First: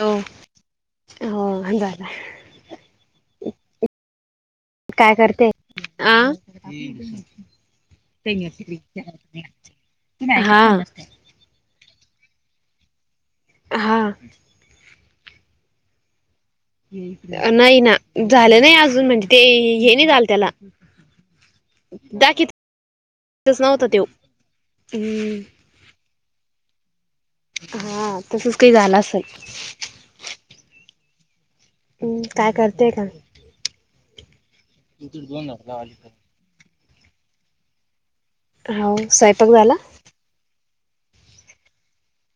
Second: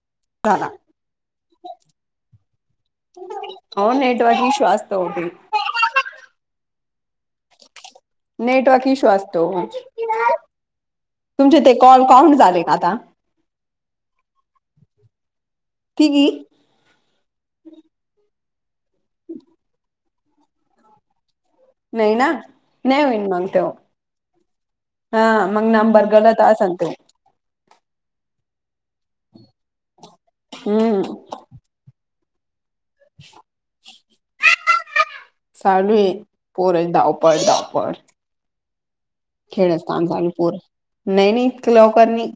हो झाला हो अं झाला. अ नेट वाज श्वासत. हम्. ते नेटवर्क इश्यू असतो हा. कोण झाले ना आता. हा. तघी. ह नाहीय ना. झालं नाही अजून म्हणजे ते हे नाही झालं त्याला. नाही ना दाखीतच नाही होईन मग ते नव्हता तो हा हम्म मग नांबरगला. का सते. हा तसच काही झालं अस. ह. हम् काय करतेय का. चालू आहे पोरण धावपळ धावपळ. हो. स्वयंपाक झाला खेडस्थान झा पूर नाही इक लवकरणी.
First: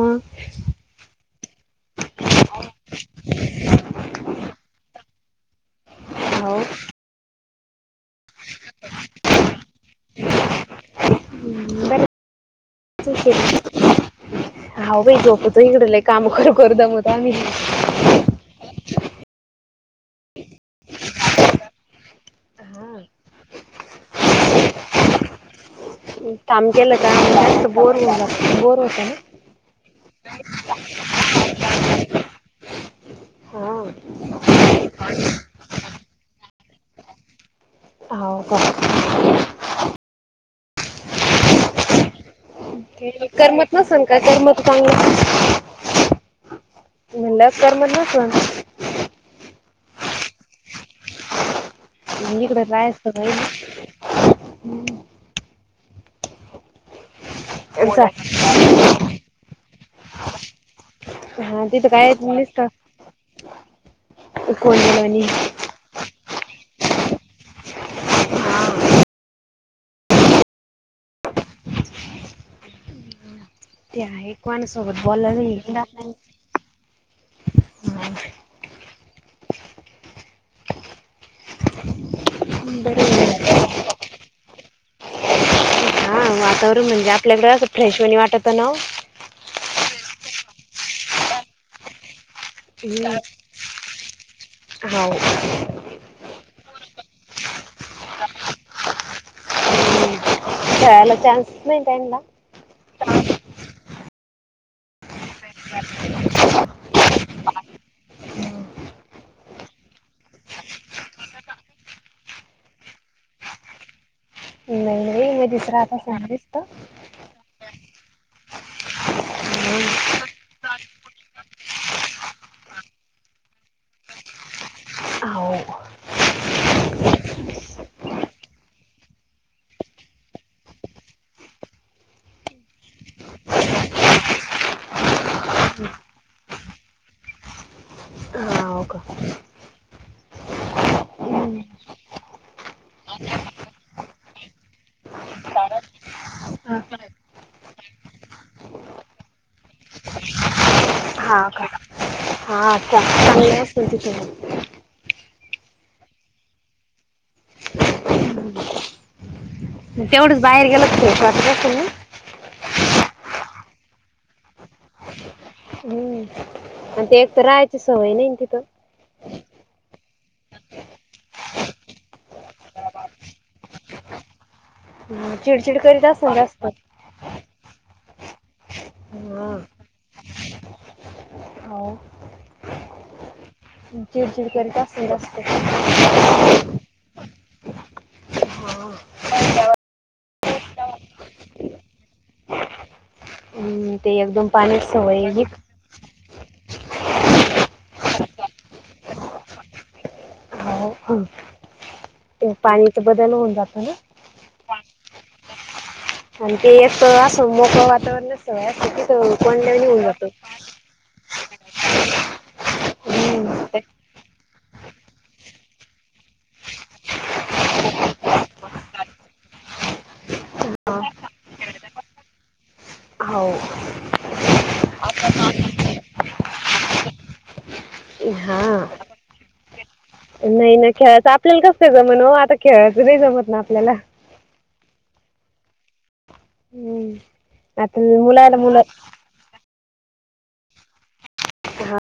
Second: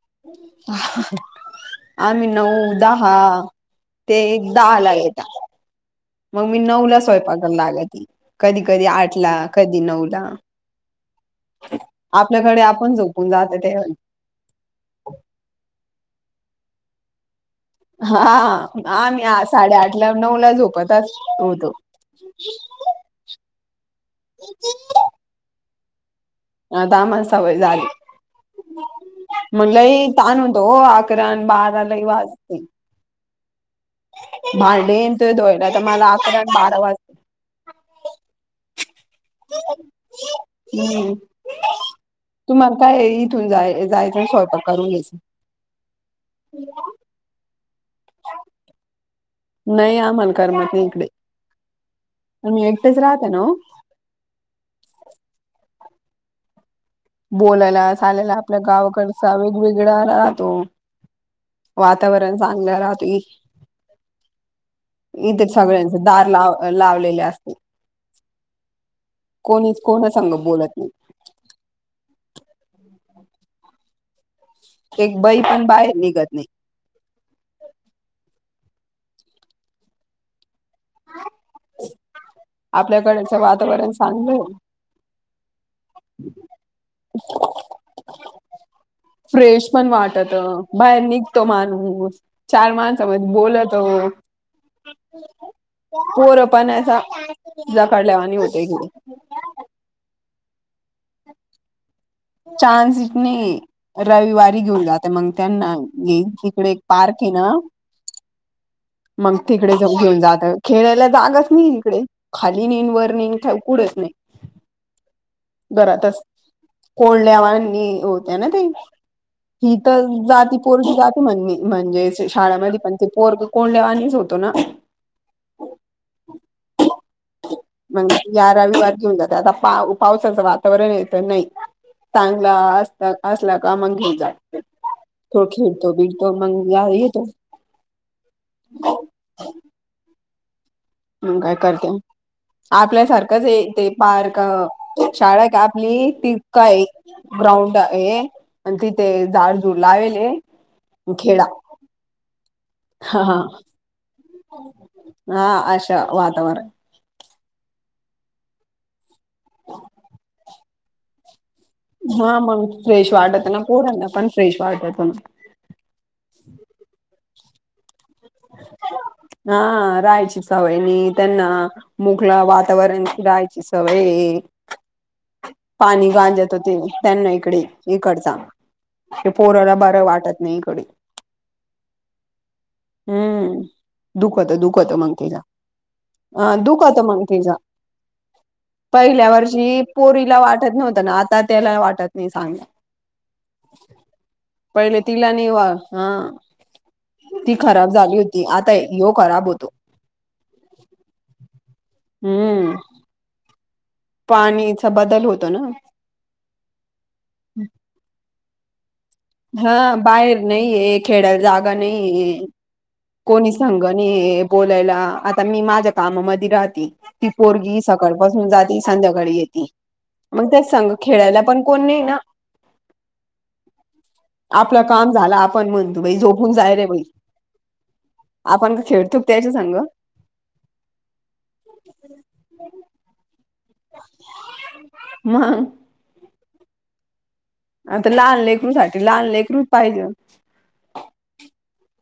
मग ह. आम्ही नऊ दहा ते दहा ला येत. मग हो मी नऊ ला स्वयंपाकला लागत. कधी कधी आठ ला कधी नऊ ला. बर आपल्याकडे आपण झोपून जाते ते. हा भाई झोपत इकडला काम करू कर दमत आम्ही. नऊ ला झोपतच होतो. हा [inaudible] काम केलं आता का आम्हाला आम जास्त बोर हो बोर होत ना. म्हण लई तानवतो आकररान बारा लय वाजते. हा भारडेथ दोयला तर मला अकरा बारा वाजता. हो का हम्म. तुम्हाला काय इथून करमत जाय नसेल का जायचं स्वयत करमत करून चांगलं घ्यायचं. हला. तर मण नसण मल कर म इकडे इकडे आम्ही एकटेच रायसई राहते ना ओ बोलायला जा चालेला आपल्या गावाकडचा वेगवेगळा राहतो हा तिथं काय वातावरण नुसतं चांगलं राहतो कोण बोलवणी इथे सगळ्यांच दार लाव लावलेले असते कोणी कोणा सांग बोलत नाही ते आहे कोणासोबत एक बला बाई ह पण बाहेर निघत नाही आपल्याकडच बरं वातावरण सांगलं हा वातावरण म्हणजे आपल्याकडे असं फ्रेश म्हनी वाटतं ना फ्रेश पण वाटत बाहेर निघतो मानू चार माणसामध्ये बोलत हो हो पोरं पणचा जकारड लावानी होते क खयला चानस नाही त्यांना चान्स इतने रविवारी घेऊन जाते मग त्यांना ये तिकडे एक पार्क आहे ना ह. मग तिकडे जाऊ घेऊन जात. खेळायला जागच नाही इकडे, खाली नहीं, वर नाही, का कुठच नाही. नाही रे मग दुसर आता सांगलीस तर ल्यावानी होत्या ना ते, ही तर जाती पोरशी जाती म्हण म्हणजे शाळामध्ये पण ते पोरग कोल्हावाणीच होतो ना. हो [inaudible] मग याारविवार घेऊन जाते आता पा पावसाचं वातावरण येतं नाही चांगला असता असला का मग घेऊ जा तो खेळतो बीतो मंग या तो हा हो का ह काय करते आपल्यासारखंच य ते पार्क शाळा का आपली ती हा काय का ग्राउंड आहे आणि तिथे झाडझुड लावेल हा का हा्छ हा हा चांग हा अशा वातावरण तेवढंच बाहेर गेलच नाही शवा हा मग फ्रेश वाटत ना पूरण ना पण फ्रेश वाटत हो ना हम्म आणि ते एक तर राहायची सवय नाही तिथं हा राहायचीच हवय न त्यांना मुकलं वातावरण राहायचीच हवय ह पाणी गांजत होते त्यांना इकडे इकडचा हे हा पोराला बरं वाटत नाही इकडे हो हम्म चिडचिड दुखत करीत दुखत असेल मंकेज जास्त अह दुखत मंकेज हा पहिल्या वर्षी पोरी तला वाटत नव्हत ना आता त्याला वाटत नाही सांग हम्म, ते एकदम पाण्याची पहिले सवय तिला आहे. नि वा हा ती खराब झाली होती आता यो खराब होतो ह ते हम्म पाणी तर बदल होत प ना पाणीचा बदल होतो ना आणि ते एक असं मोकळ वातावरणतोय अस हा बाहेर नाही आहे खेळायला जागा नाही कोणी हम्म ते संगा नाही बोलायला आता मी माझ्या कामामध्ये राहते ती पोरगी सकाळ पासून जाते संध्याकाळी येते मग त्या संघ हा खेळायला पण कोण नाही ना. हो... आपलं काम झाला आपण म्हणतो बाई झोपून जाय रे बाई. हा आपण का खेळतोक त्यायच सांग.. नाही नाही खेळायचं आपल्याला कसं जमन हो आता खेळायचं नाही जमत ना आपल्याला. म. हम्म. आता लहान मुलाला लेकरू मुलं साठी लहान लेकरू पाहिजे. हा.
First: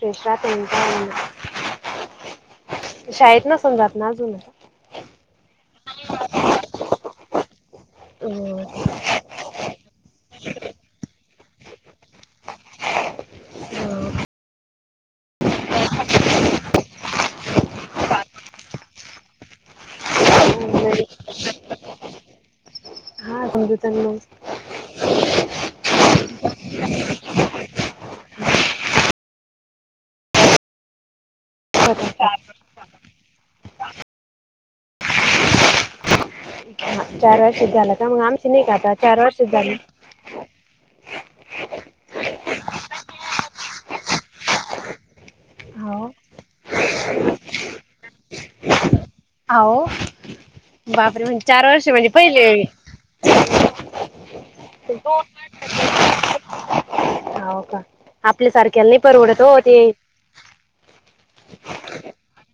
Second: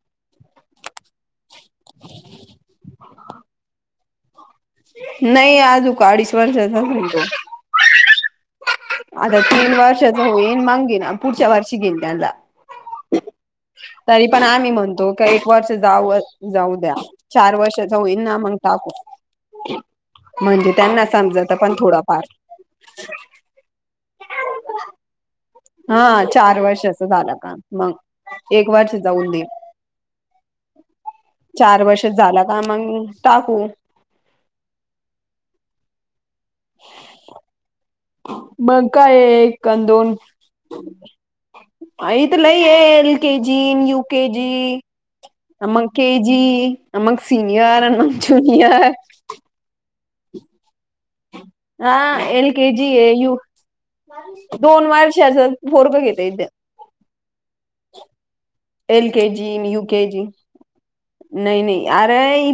फेशात शाळेत नसून जात ना अजून. नाहीय आजु का अडीच वर्ष झा त. हम. आता तीन वर्षाच हो येन मगे ना पुढच्या वर्षी गेल त्याला. ह. तरी पण आम्ही म्हणतो क एक वर्ष जाऊ जाऊ द्या चार वर्ष जाऊईन ना मग टाकू. म्हणजे त्यांना समजत पण थोडाफार. हा म. हो. हा चार वर्षच झालं काम मग एक वर्ष जाऊन देन. ढ चार वर्षात झाला का मग टाकू. ढ. चार वर्षे झालेत. मग काय एक दोन आ तर लय आहे एल केजी यु केेजी आ मग के हो जी आ मग सीनियर आणि मग जुनियर हो बाबरे म्हणजे चार वर्ष हा म्हणजे एल पहिले के जी आहे यू दोन वर्षाचं पोरक ग घेते ते हो का आपल्या सारखे एल के जी यु के जी नाही नाही आर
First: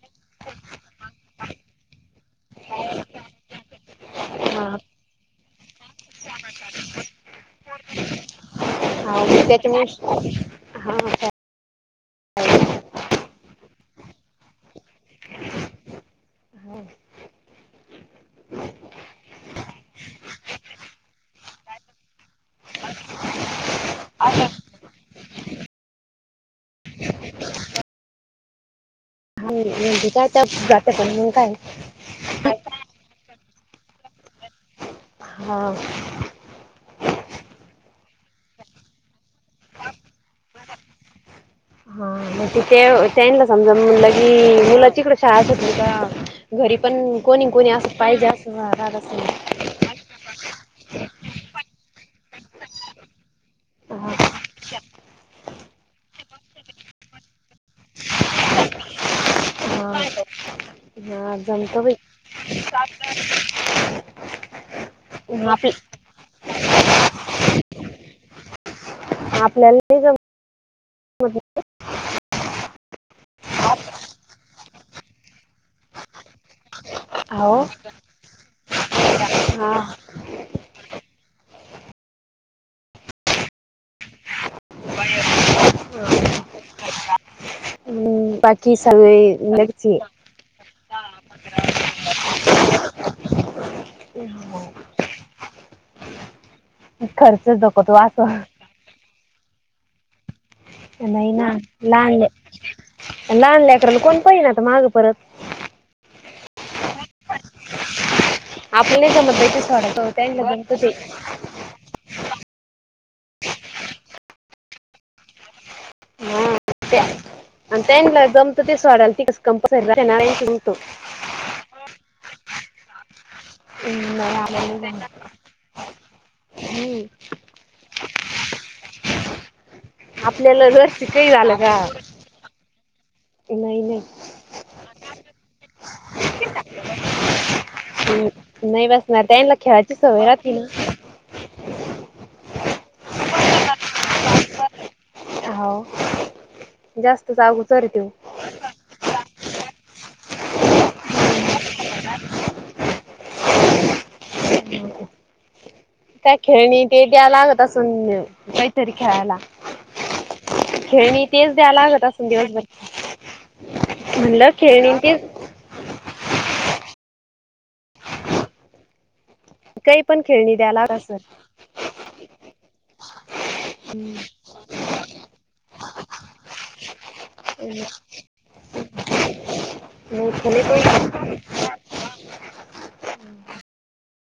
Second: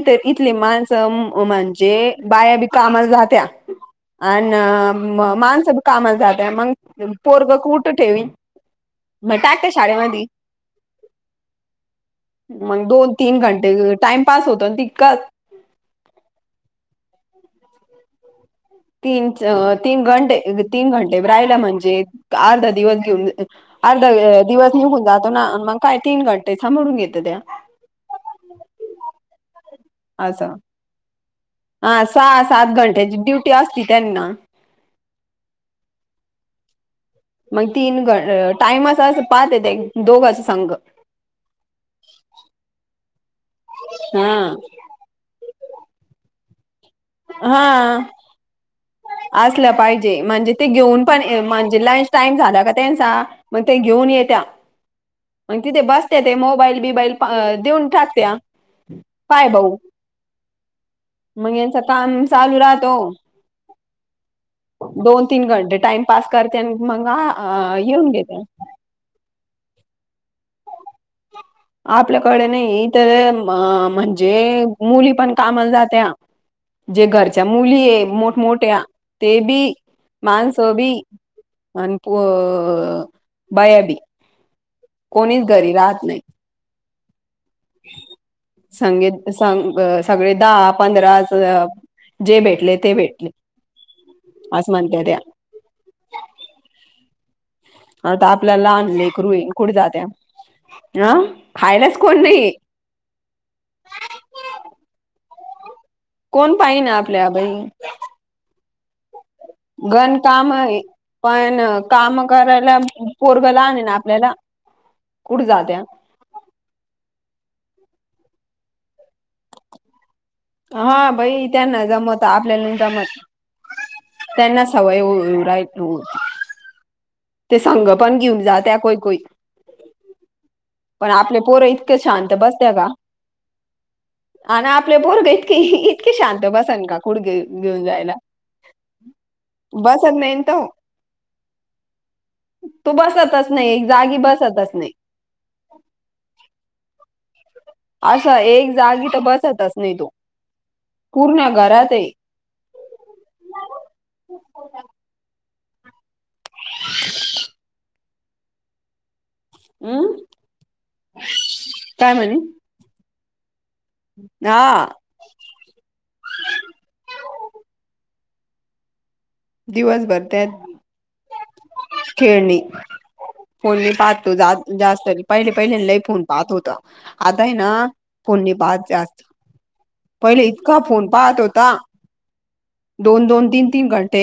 त इथले माणसं म्हणजे बाया बी कामाला जात्या हा अ माणस कामात जातय मग पोरग कुठं ठेवीन हा मग टाक का शाळेमध्ये त्याच्यामुळे हा मग दोन तीन घंटे टाइम पास होतो तितकंच हा. तीन तीन घंटे तीन घंटे राहिला म्हणजे अर्धा दिवस घेऊन अर्धा दिवस निघून जातो ना मग काय तीन घंटे सांभरून घेत त्या ह कायच्या असं जात पण. काय हा सहा सात घंट्याची ड्युटी असती त्यांना हा. मग तीन ग टाइम असं असं पाहते दोघा सांग ग तनला समजा म्हणलं हा की मुलाची इकडं शाळा सुटली का घरी पण कोणी कोणी असं हा पाहिजे असं असेल. असलं पाहिजे म्हणजे ते घेऊन पण म्हणजे लंच टाइम झाला का ते मग ते घेऊन हा येत्या. मग तिथे बसते ते मोबाईल बिबाईल देऊन टाकते काय भाऊ हा मग यांच जमत बाई काम चालू राहतो दोन तीन आप घंटे टाइम पास करते आणि मग येऊन घेते. आपल्याला नाही जमत आपल्याकडे नाही तर अ म्हणजे मुली पण कामाला जाते जे घरच्या हो मुली आहे मोठमोठ्या ते बी हा माणसं बी अन पू बायाबी कोणीच घरी राहत नाही हम्म. बाकी संगी सगळे सं लगेच सगळे दहा पंधरा जे भेटले ते भेटले असं म्हणते त्या हो. आता आपल्याला लहान लेकरू आहे कुठे जात्या अं नाही ना खायलाच लहान कोण नाही लहान लेकराला कोण पहिल ना तर मागं परत कोण पाई ना आपल्या बाई आपल्याला जमतंय घर काम पण काम करायला पोरबला आण ना आपल्याला कुठे जात्या त्याला जमत ते सोडायलात कंपनीत जात हा बाई त्यांना जमत आपल्याला नाही नाही जमत त्यांना आलेलं सवय नाही राय होती हम्म ते संग पण घेऊन जा त्या कोई कोई शिकायला का नाही नाही नाही नाही आणि आपले बोरग इतकीे इतकीे शांत बसन का कुडे घेऊन जायला नाही बस ना त्याला खेळाची बसत सवय नाही राहते तो न. तू बसतच नाही एक जागी बसतच नाही. हो जास्त जागून. असं एक जागी तर बसतच नाही तो पूर्ण.. घरात आहे. काय खेळणी ते द्याय लागत असून काहीतरी खेळायला. हम् खेळणी तेच द्यायला लागत काय असून म्हणे दिवसभर. म्हनलं खेळणी टेच. रिकामा ऑडिओ काही पण दिवसभर त्या खेळणी द्या लागत असल खेळणी. फोन मी पाहतो जास्त पहिले पहिल्या ल फोन पाहत होता.. आता आहे ना फोन नाही पाहत जास्त. पहिले इतका फोन पाहत होता दोन दोन तीन तीन घं ते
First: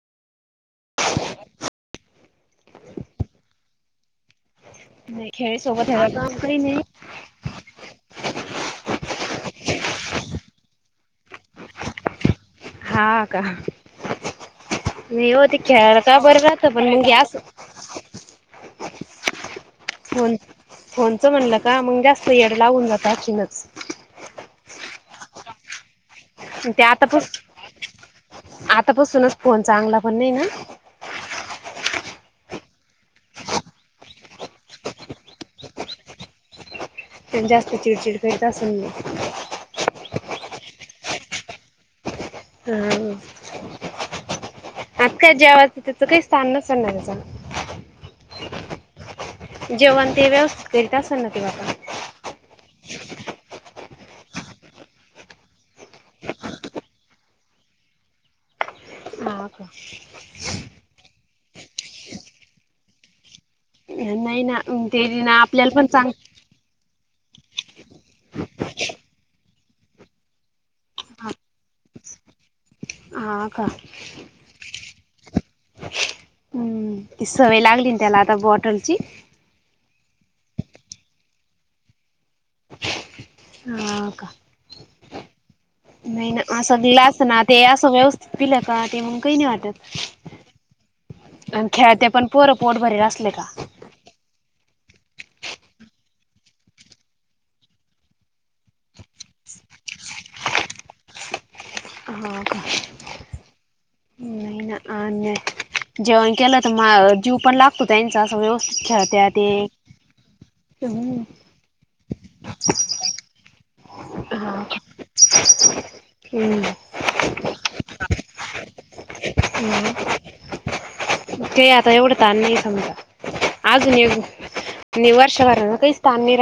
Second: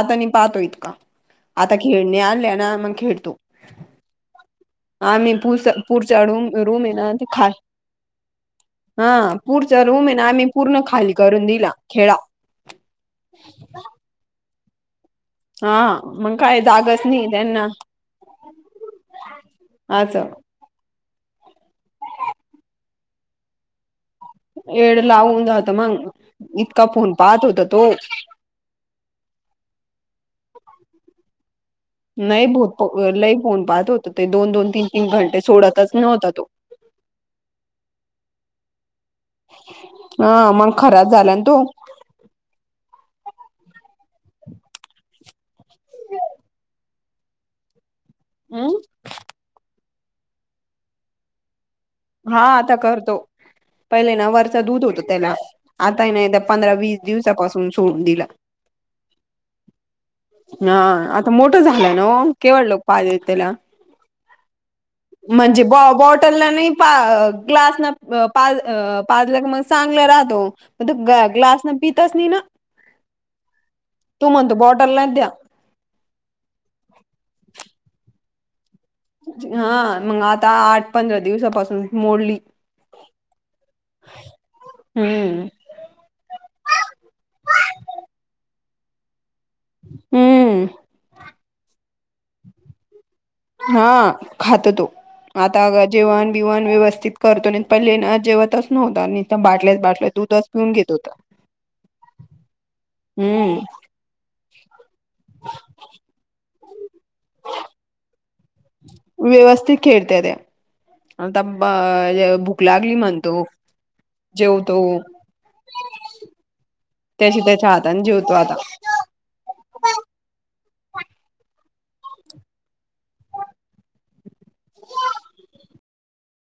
आता नि पाहतो इतका.. आता खेळणे आले ना मग खेळतो. नाही आम्ही खेळ पुर सोबत ह्याला पुढच्या काम रूम काही नाही रूम ये ना खा, हा पुढचा रूम आहे ना आम्ही पूर्ण खाली करून दिला खेळा. हा का. नाही हो ते हा खेळा का मग बरं काय राहत पण जागच मग नाही अस? त्यांना अस. फोनचं म्हणलं का मग जास्त येड लावून जात आणखीनच. एड लावून जात मग. ते इतका फोन आतापस पाहत होता तो आतापसूनच फोन चांगला पण नाही ना. नाही भत लई पोऊन पाहत होत ते दोन दोन तीन तीन घंटे सोडतच नव्हता तो. [unintelligible] खराच झाला तो. हम. आज काय जेवाचं त्याचं काही स्थान नसेल ना त्याच हम्म. जेवण ते व्यवस्थित करीता असना ते मक हा आता करतो. पहिले ना वरचा दूध होत त्याला आताही ना एकदा पंधरा वीस दिवसापासून सोडून दिला. ह का? हा आता मोठं झालंय न केवळ लोक पाहिज त्याला. नाही ना ते ना म्हणजे ब आपल्याला पण चांग बॉटलला नाही. [unintelligible] तिथंच तीन.. ह का? [unintelligible] हम्म ती सवय लागली ना त्याला आता बॉटल. हा मंग आता आठ पंधरा दिवसापासून मोडली. हा का हम्म नाही. असं दिलाच ना ते असं व्यवस्थित दिलं का ते... हम्म [unintelligible] हा खात तो. आता जेवण बिवाण व्यवस्थित करतो नाही पण लेण जेवतच नव्हत बाटल्याच बाटल्या दूध [unintelligible] पिऊन घेत होता. हम्म [unintelligible] जेवण केलं तर म जीव पण लागतो त्यांचा अस व्यवस्थित खेळत्या तें. व्यवस्थित खेळत्या त्या आता भूक लागली म्हणतो. हा. त्याच्या त्याच्या हाताने जेवतो आता. [inaudible] अजून एक नि वर्ष काही स्थान नि